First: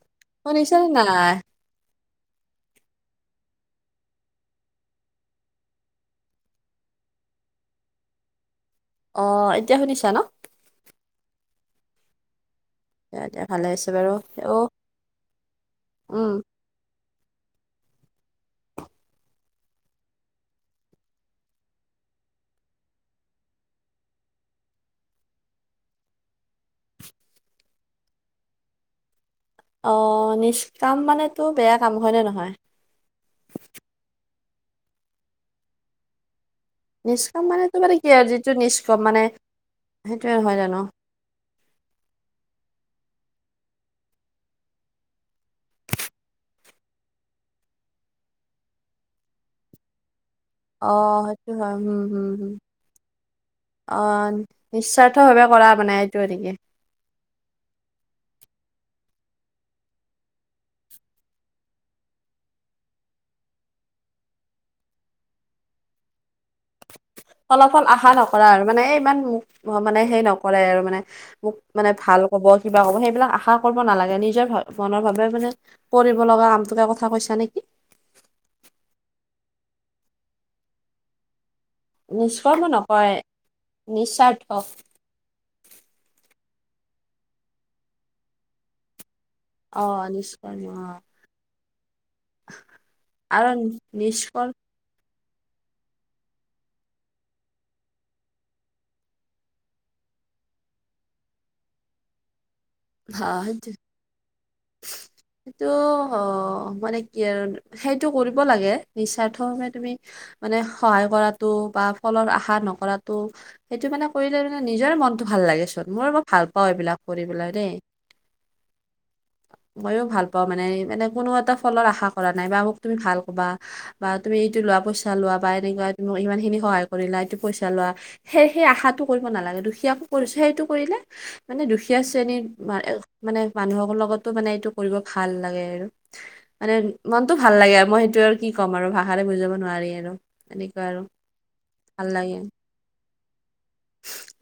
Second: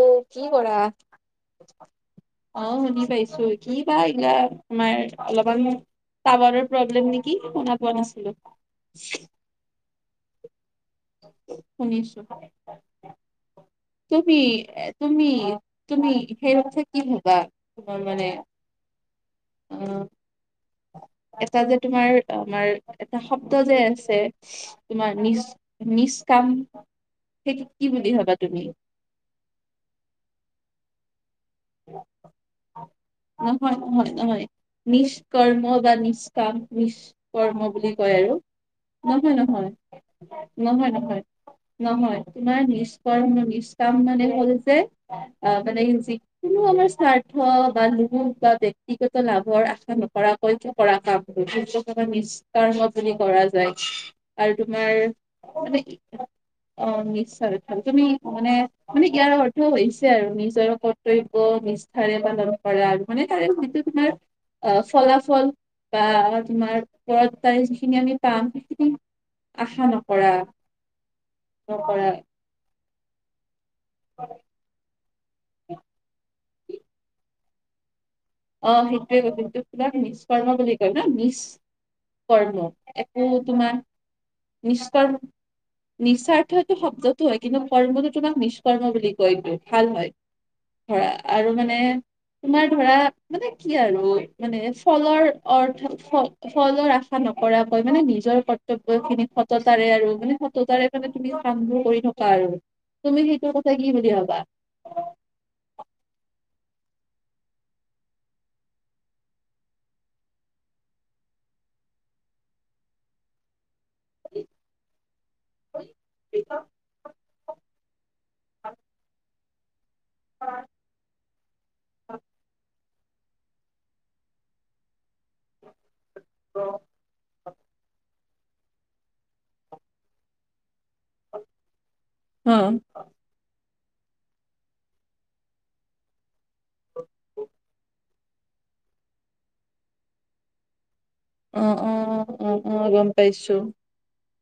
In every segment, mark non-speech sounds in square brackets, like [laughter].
উম, কি কৰা? শুনিছানে [inaudible] অ, শুনি পাইছো কিবা এইবা তোমাৰ অলপমান টাৱাৰৰ প্ৰব্লেম নেকি শুনা পোৱা নাছিলোঁ। অ, এতিয়া শুনিছা ন? শুনিছোঁ। দিয়া দিয়া ভালে হৈছে বাৰু। তুমি, অ' তুমি, তুমি, উম। হেল্থ কি ভাবা তোমাৰ মানে অঁ। এটা যে তোমাৰ আমাৰ এটা শব্দ যে আছে। তোমাৰ নিষ্কাম নিষ্কাম কাম সেই কি বুলি ভাবা তুমি? অ, নিষ্কাম মানে তো বেয়া কাম হয়নে নহয়। অ, নহয় নহয় নহয় নিষ্কৰ্ম বা নিচ কাম নিষ্কাম নিষ্কৰ্ম মানেতো বুলি মানে কি কয় আৰু যিটো নিষ্কম মানে নহয়, নহয়, সেইটোৱে জানো? নহয়, নহয়। নহয় তোমাৰ নিস্কৰ্ম নিস্ক কাম মানে হ'ল যে অ, মানে যিকোনো আমাৰ স্বাৰ্থ বা ল লোভ বা ব্যক্তিগত লাভৰ আশা নকৰাকৈ সৈতে অ' কৰা কাম সেইটো হয়। হুম হুম হুম। নিষ্কৰ্মা বুলি কৰা যায় আৰু তোমাৰ নিস্বাৰ্থ ভাৱে কৰা মানে এইটো নেকি? অ, নিস্বাৰ্থ ভাল তুমি মানে মানে ইয়াৰ অৰ্থ হৈছে আৰু নিজৰ কৰ্তব্য নিষ্ঠাৰে পালন কৰা আৰু। মানে তাৰে যিটো তোমাৰ অ, ফলাফল বা তোমাৰ ওপৰত তাৰে ফলাফল যিখিনি আশা আমি নকৰা পাম আৰু মানে সেইখিনি ইমান মোক আশা মানে সেই নকৰা নকৰে আৰু মানে মোক মানে নকৰা ভাল হ'ব কিবা হ'ব সেইবিলাক আশা কৰিব নালাগে নিজৰ মনৰ ভাৱেই মানে কৰিব লগা কামটোকে কথা কৈছা নেকি? অ, সেইটোৱেই কি কিবা নিস্ককৰ্ম বুলি কয় ন নিছ। নিষ্কৰ্ম কৰ্ম নকয় একো তোমাৰ নিস্বাৰ্থ। নিষ্কৰ্ম নিস্বাৰ্থটো শব্দতো হয় কিন্তু কৰ্মটো তোমাক নিষ্কৰ্ম বুলি কয়তো। অ ভাল হয় নিষ্কৰ্ম অ ধৰা আৰু মানে তোমাৰ ধৰা আৰু মানে কি আৰু নিষ্কৰ্ম মানে ফলৰ অৰ্থ ফলৰ আশা নকৰাকৈ মানে নিজৰ কৰ্তব্য খিন সতাৰে আৰু মানে সত্ততাৰে মানে তুমি কামবোৰ কৰি থকা আৰু। তুমি হা সেইটোৰ কথা সেইটোৱেই। কি বুলি ভাবা সেইটো অ মানে কি আৰু সেইটো কৰিব লাগে নিস্বাৰ্থ ভাৱে তুমি। মানে সহায় কৰাতটো বা ফলৰ আশা নকৰাটো। সেইটো মানে কৰিলে মানে নিজৰে মনটো ভাল লাগে চোন মোৰ বৰ ভাল পাওঁ এইবিলাক কৰি পেলাই। দেই মইয়ো ভাল পাওঁ মানে মানে কোনো এটা ফলৰ আশা কৰা নাই বা তুমি ভাল ক'বা বা তুমি এইটো লোৱা পইচা চা লোৱা বা এনেকুৱা ইমান খিনি সহায় কৰিলা এইটো পইচা লোৱা। সেই সেই আশাটো কৰিব নালাগে। দুখীয়াকো কৰিছে সেইটো কৰিলে মানে দুখীয়া, দুখীয়া শ্ৰেণীৰ অ মানে মানুহৰ লগতো মানে এইটো কৰিব ভাল লাগে আৰু মানে মনতটো ভাল লাগে আৰু মই সেইটো আৰু কি ক'ম আৰু ভাষাৰে বুজাব নোৱাৰি আৰু তেনেকুৱা আৰু অ অ ভাল লাগে। অ অ গম পাইছো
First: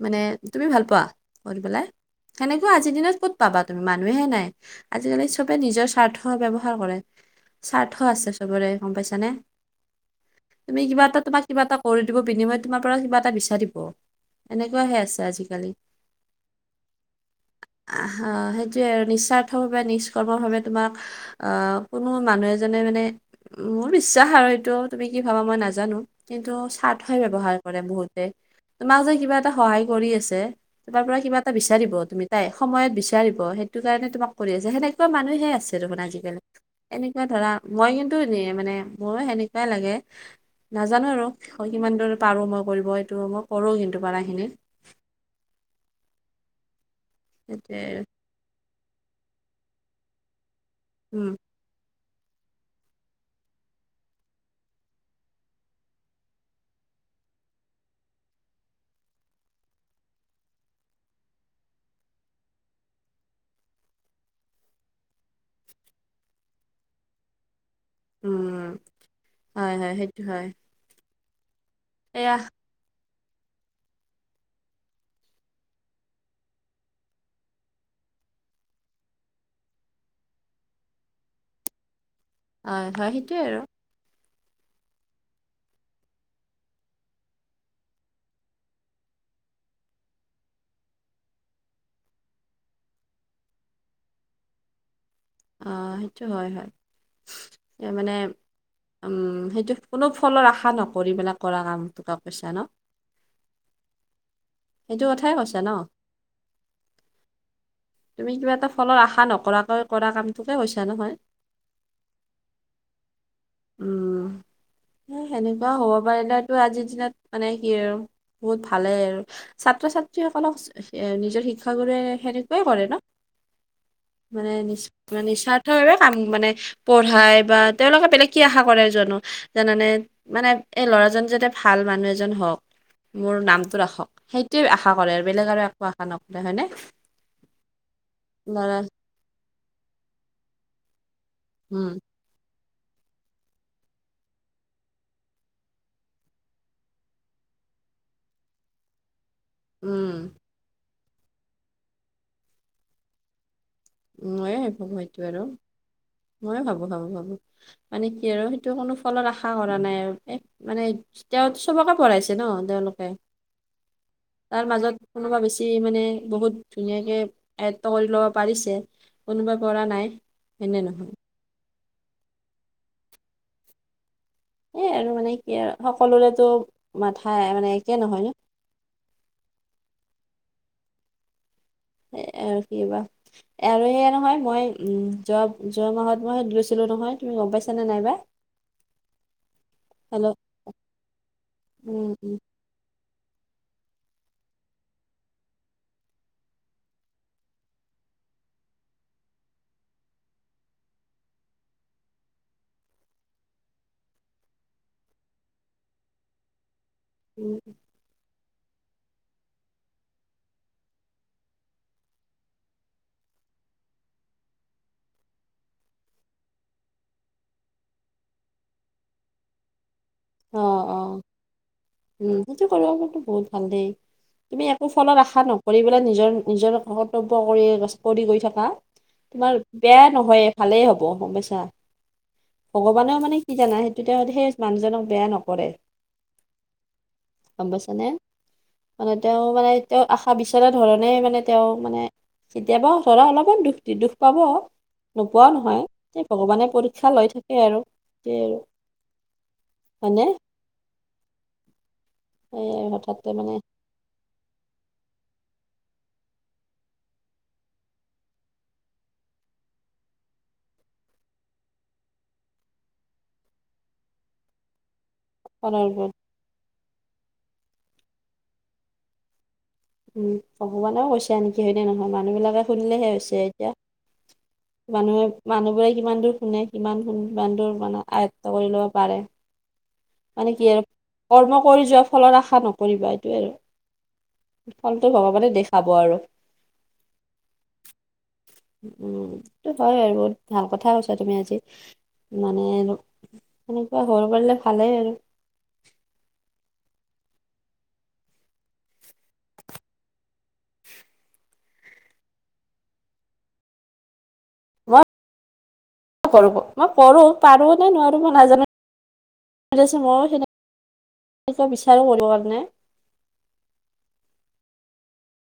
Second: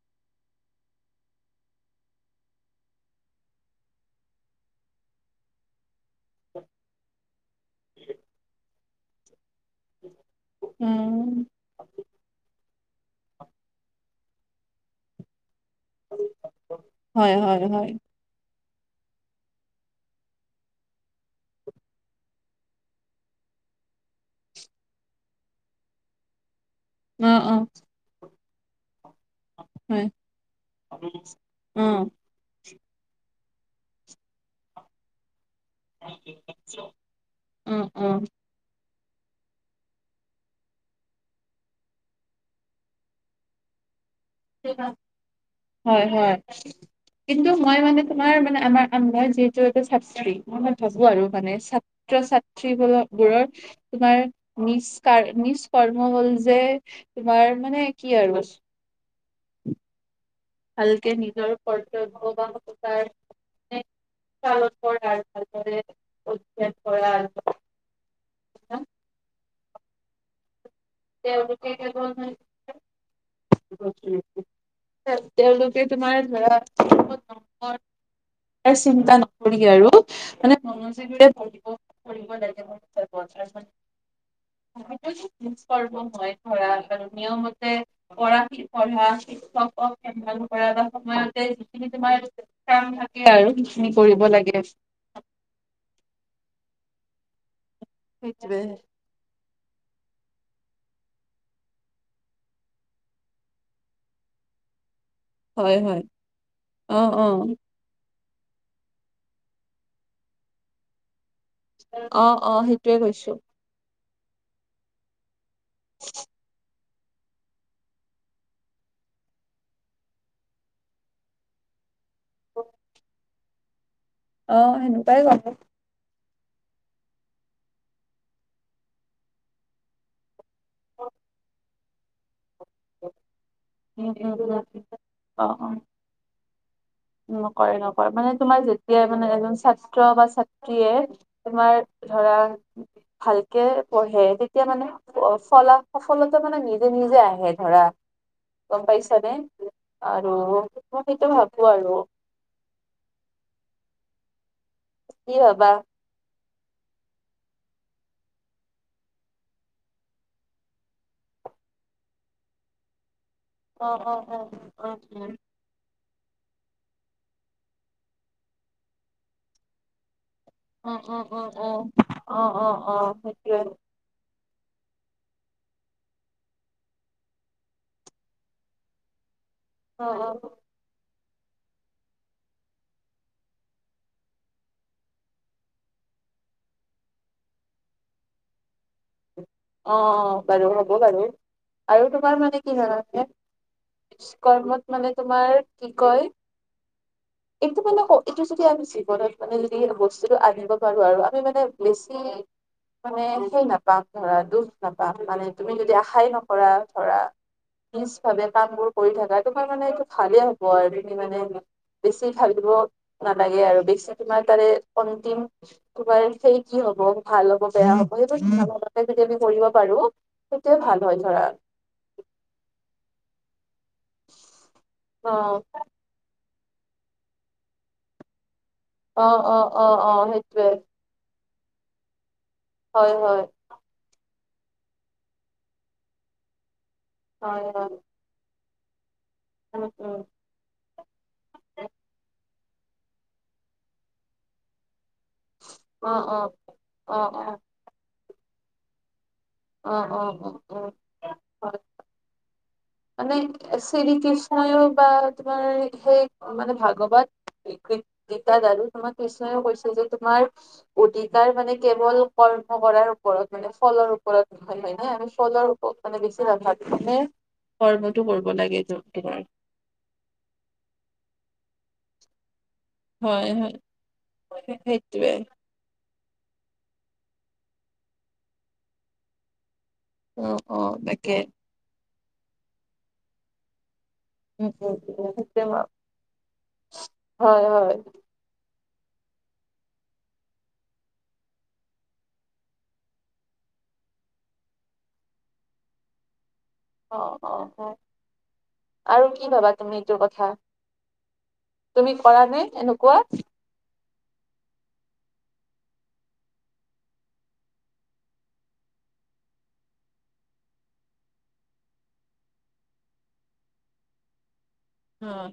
মানে তুমি ভাল পোৱা শুনি পেলাই সেনেকুৱা আজি আজিদিনত ক'ত পাবা তুমি মানুহে নাই। আজিকালি চবে নিজৰ স্বাৰ্থ ব্যৱহাৰ কৰে। স্বাৰ্থ আছে চবৰে গ'ম পাইছানে? তুমি কিবা এটা উম তোমাক কিবা এটা কৰি দিব বিনিময়ত। তোমাৰ পৰা কিবা এটা বিচাৰিব। এনেকুৱাহে আছে আজিকালি। হয়, হয়, হয়। বা সেইটোৱে আৰু নিস্বাৰ্থভাৱে নিষ্ককৰ্মভাৱে তোমাক। অ' কোনো মানুহ এজনে মানে। মোৰ বিশ্বাস আৰু এইটো তুমি কি ভাবা মই নাজানোঁ। কিন্তু স্বাৰ্থ স্বাৰ্থ অ অ ব্যৱহাৰ কৰে বহুতে তোমাক যে কিবা সহায় হয় কৰি আছে। তোমাৰ পৰা কিবা এটা অ বিচাৰিব তুমি তাই সময়ত বিচাৰিব। সেইটো কাৰণে তোমাক কৰি আছে। সেনেকুৱা মানুহে আছে। সেইটো কথা আজিকালি এনেকুৱা ধৰা অ মই অ কিন্তু এ মানে মোৰো সেনেকুৱাই লাগে। নাজানোঁ আৰু কিমান দূৰ কৰিব পাৰোঁ। মই কৰিব এইটো মই কৰোঁ। কিন্তু পাৰাখিনি। হয়, হয়। কিন্তু মই সেইটোৱে মানে আৰু। আমাৰ মানে আমাৰ মই আমাৰ যিহেতু এটা চাবচিটি মই মই ভাবোঁ আৰু উম মানে চাব। ছাত্ৰ ছাত্ৰী বোলে বোৰৰ তোমাৰ নিজ ক নিজ কৰ্ম ফল যে তোমাৰ মানে কি আৰু ভালকে নিজৰ কৰ্তব্য বা ব্যৱহাৰ। [unintelligible] অজ্ঞাত কৰাৰ উম, হয়, হয় সেইটো হয়। তেওঁলোক এইয়াহ তেওঁলোকোকে তোমাৰ ধৰা। নম্বৰ চিন্তা নকৰি আৰু মানে মনোযোগেৰে ধৰিব। কৰিব তেনেকে হয় হয় [unintelligible] [inaudible] সত্য যোগ স্পৰ্শ হয়। নিয়মতে, পঢ়া শ পঢ়া শিক্ষক সেই কৰা এই সময়তে যিখিনি তোমাৰ। কাম থাকে আৰু সেইখিনি কৰিব লাগে। আহ সেইটো হয়, হয়, তাৰমানে সেইটোৱে উম, সেইটো কোনো ফলৰ আশা নকৰি পেলাই কৰা কাম টকা পইচা ন। সেইটো কথাই কৈছা ন। হয় হয় অ', অ'। তুমি কিবা এটা ফলৰ আশা নকৰাকৈ কৰা কামটো কে কৈছা নহয়। অ' অ' সেইটোয়ে কৈছোঁ। উম, সেনেকুৱা হ'ব পাৰিলে তোৰ আজিৰ দিনত মানে কি আৰু বহুত ভালেই আৰু ছাত্ৰ ছাত্ৰীসকলক নিজৰ শিক্ষাগুৰুৰে সেনেকুৱাই কৰে ন অ' নিচ সেইনো মানে নিস্বাৰ্থ ভাৱে কাম মানে পঢ়ায় বা তেওঁলোকে বেলেগ কি আশা কৰে জানোঁ জানানে মানে এই ল'ৰাজন যাতে ভাল মানুহ এজন হওঁক। মোৰ নামটো ৰাখক উম, উম, উম, সেইটোৱে আশা কৰে আৰু বেলেগ অ', আৰু অ'। একো আশা নকৰে হয়নে? নকৰে নকৰে মানে তোমাৰ ল'ৰা যেতিয়াই মানে এজন ছাত্ৰ বা ছাত্ৰীয়ে তোমাৰ, উম ধৰা ভালকে পঢ়ে তেতিয়া মানে, ফলা সফলতা মানে নিজে নিজে আহে ধৰা গম পাইছা নে? উম আৰু মই সেইটো ভাবো আৰু মোয়ে ভাবো সেইটো কি আৰু ভাবা? মোয়ে ভাবো ভাবো ভাবো মানে কি আৰু সেইটো কোনো ফলত আশা কৰা নাই আৰু এক মানে তেওঁ চবকে পঢ়াইছে ন তেওঁলোকে অ অ অ তাৰ অ অ মাজত উ কোনোবা বেছি মানে বহুত ধুনীয়াকে আয়ত্ব কৰি ল'ব পাৰিছে। কোনোবাই কৰা নাই। হয়নে উ নহয় উম উম উ অ অ অ সেইটোয়ে আৰু এই আৰু মানে কি আৰু সকলোৰেতো মাথা মানে একে নহয় ন অ অ আৰু কি বা আৰু এইয়া নহয় মই যোৱা যোৱা মাহত মই গৈছিলোঁ নহয় তুমি গম পাইছা নে নাইবা? [unintelligible] অ হেল্ল' বাৰু হ'ব বাৰু আৰু উম উম তোমাৰ মানে কি হয়ে বিশ কৰ্মত মানে তোমাৰ কি কয় [unintelligible] এইটো মানে এইটো যদি আমি জীৱনত মানে যদি বস্তুটো আনিব পাৰো আৰু আমি মানে বেছি মানে সেই নাপাম ধৰা দুখ নাপাম মানে তুমি যদি আশাই নকৰা ধৰা ওম নিজ ভাবে কাম বোৰ কৰি থাকা তোমাৰ মানে এইটো ভালে হ'ব আৰু তুমি মানে বেছি ভাব দিব নালাগে আৰু বেছি তোমাৰ তাৰে অন্তিম তোমাৰ সেই কি হব ভাল হব বেয়া হব সেইটো যদি আমি কৰিব পাৰো অ সেইটোয়ে অ ভাল হয় ধৰা। উম সেইটো কৰিবতো বহুত ভাল দেই তুমি একো ফলত অ আশা নকৰিব নিজৰ নিজৰ কৰ্তব্য কৰি কৰি কৰি থকা অ অ তোমাৰ অ বেয়া অ নহয় সেইটোৱে ভালেই হ'ব। হয় ভগৱানেও মানে হয় কি জানা সেইটোতে সেই মানুহজনক বেয়া নকৰে হয় গম হয় পাইছানে? মানে তেওঁ মানে উম তেওঁ উম আশা বিশ তেনে ধৰণে মানে তেওঁ মানে কেতিয়াবা ধৰা অলপমান দুখ দি দুখ পাব। নোপোৱাও নহয় অ সে অ ভগৱানে পৰীক্ষা অ লৈ অ থাকে আৰু সেই আৰু অ অ হয়নে অ অ হয় সেয়ে কথা মানে শ্ৰীকৃষ্ণইও বা তোমাৰ সেই মানে ভাগৱত গীতা দাদু তোমাক কৃষ্ণাওকৈছে যে তোমাৰ অধিকাৰ মানে কেৱল কৰ্ম কৰাৰ ওপৰত মানে ফলৰ ওপৰত নহয় হয় ন আমি ফলৰ ওপৰত মানে বেছি অভাৱ মানে কৰ্মটো কৰিব লাগে তোমাৰ উম ভগৱানেও কৈছে নেকি হয়নে নহয় মানুহবিলাকে শুনিলেহে হৈছে হয় এতিয়া হয় মানুহে সেইটোৱে মানুহ বোৰে কিমান দূৰ শুনে কিমান ইমান দূৰ মানে আয়ত্ব কৰি ল'ব পাৰে। অ মানে কি অ আৰু তাকে কৰ্ম কৰি যোৱা ফলৰ আশা নকৰিবা এইটোয়ে উম আৰু উম ফলটো উম ভগৱানে সেইটোৱে মই দেখাব আৰু। হয় হয় উম, ইটো হয় আৰু বহুত ভাল কথা কৈছা তুমি আজি। মানে আৰু এনেকুৱা হব পাৰিলে ভালেই আৰু। অ' অ' অ' হয়, আৰু কি ভাবা তুমি এইটো কথা? তুমি কৰা নে এনেকুৱা? মই কৰো প মই কৰো, পাৰো নে নোৱাৰো মই নাজানো। মইও সেনে কে বিচাৰো কৰিব কাৰনে। অ',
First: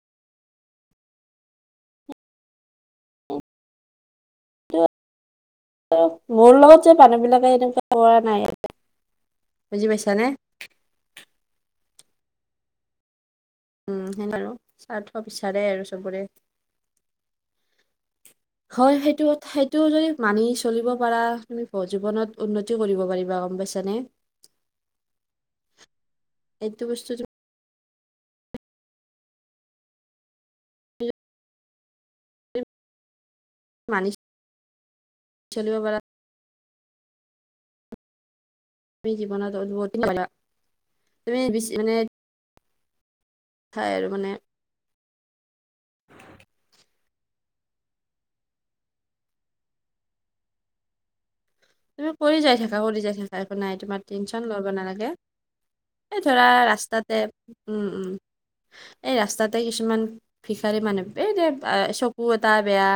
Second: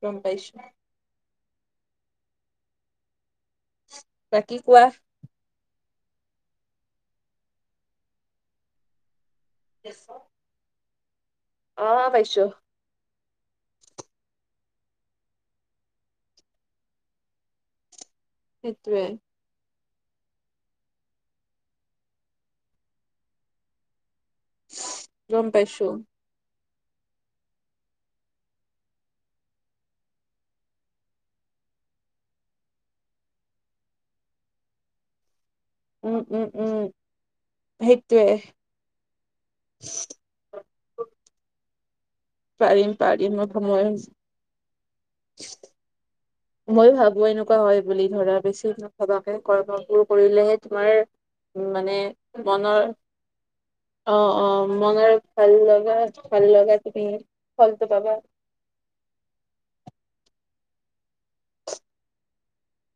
গম পাইছোঁ। বাকি কোৱা। অ', মোৰ লগত যে মানুহ বিলাকে এনেকুৱা কৰা নাই, বুজি পাইছানে? অ', পাইছোঁ। উম, সেয়ে আৰু স্বাৰ্থ বিচাৰে আৰু চবৰে। হয় সেইটোৱে সেইটোত- সেইটো যদি মানি চলিব পাৰা তুমি জীৱনত উন্নতি কৰিব পাৰিবা গম পাইছানে। গম পাইছোঁ। এইটো বস্তুটো- মানি [unintelligible] চলিব পাৰা উম উম উম সেইটোৱে। তুমি জীৱনত অদ্ভুত পালা, তুমি বেছি মানে- পাৰিম- পাৰিম অলপ সময় আৰু মানে হৈছে। [inaudible] মইও ভাবো এনেকুৱা হয় বুলি ধৰা, বেছি নাভাবাকে কৰ্মবোৰ কৰিলেহে তোমাৰ উম মানে তুমি কৰি যাই থাকা মনৰ কৰি যাই থাকা একো নাই তোমাৰ অ' টেনচন ল'ব অ' নালাগে মনৰ, ভাল লগা এই ধৰা -ভাল লগা তুমি ৰাস্তাতে উম ফলটো উম পাবা। এই ৰাস্তাতে কিছুমান- ভিখাৰী মানুহ এই দে চকু এটা বেয়া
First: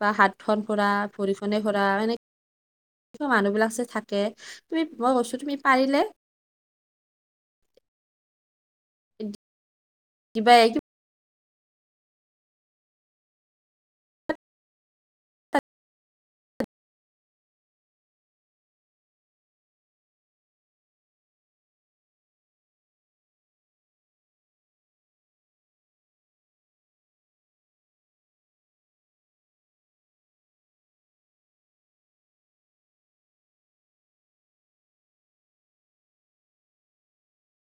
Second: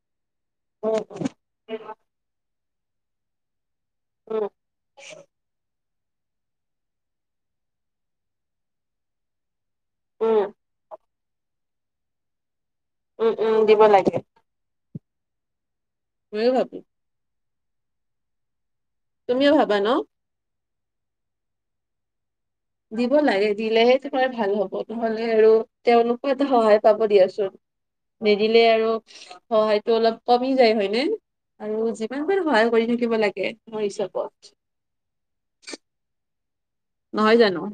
বা হাত হাতখন খোৰা উম ভৰিখনে খোৰা উম এনেক - ত' মানুহবিলাক যে থাকে, উম তুমি মই কৈছোঁ তুমি পাৰিলে দি উম দিবাই এইটো। উম- উম দিব লাগে। মইয়ো ভাবো। তুমিও ভাবা ন? দিব লাগে, দিলেহে তোমাৰ ভাল হ'ব নহলে আৰু তেওঁলোকো এটা সহায় পাব দিয়াচোন। নিদিলে আৰু সহায়টো অলপ কমি যায় হয়নে? আৰু যিমান পাৰো সহায় কৰি থাকিব লাগে মোৰ হিচাপত। নহয় জানো?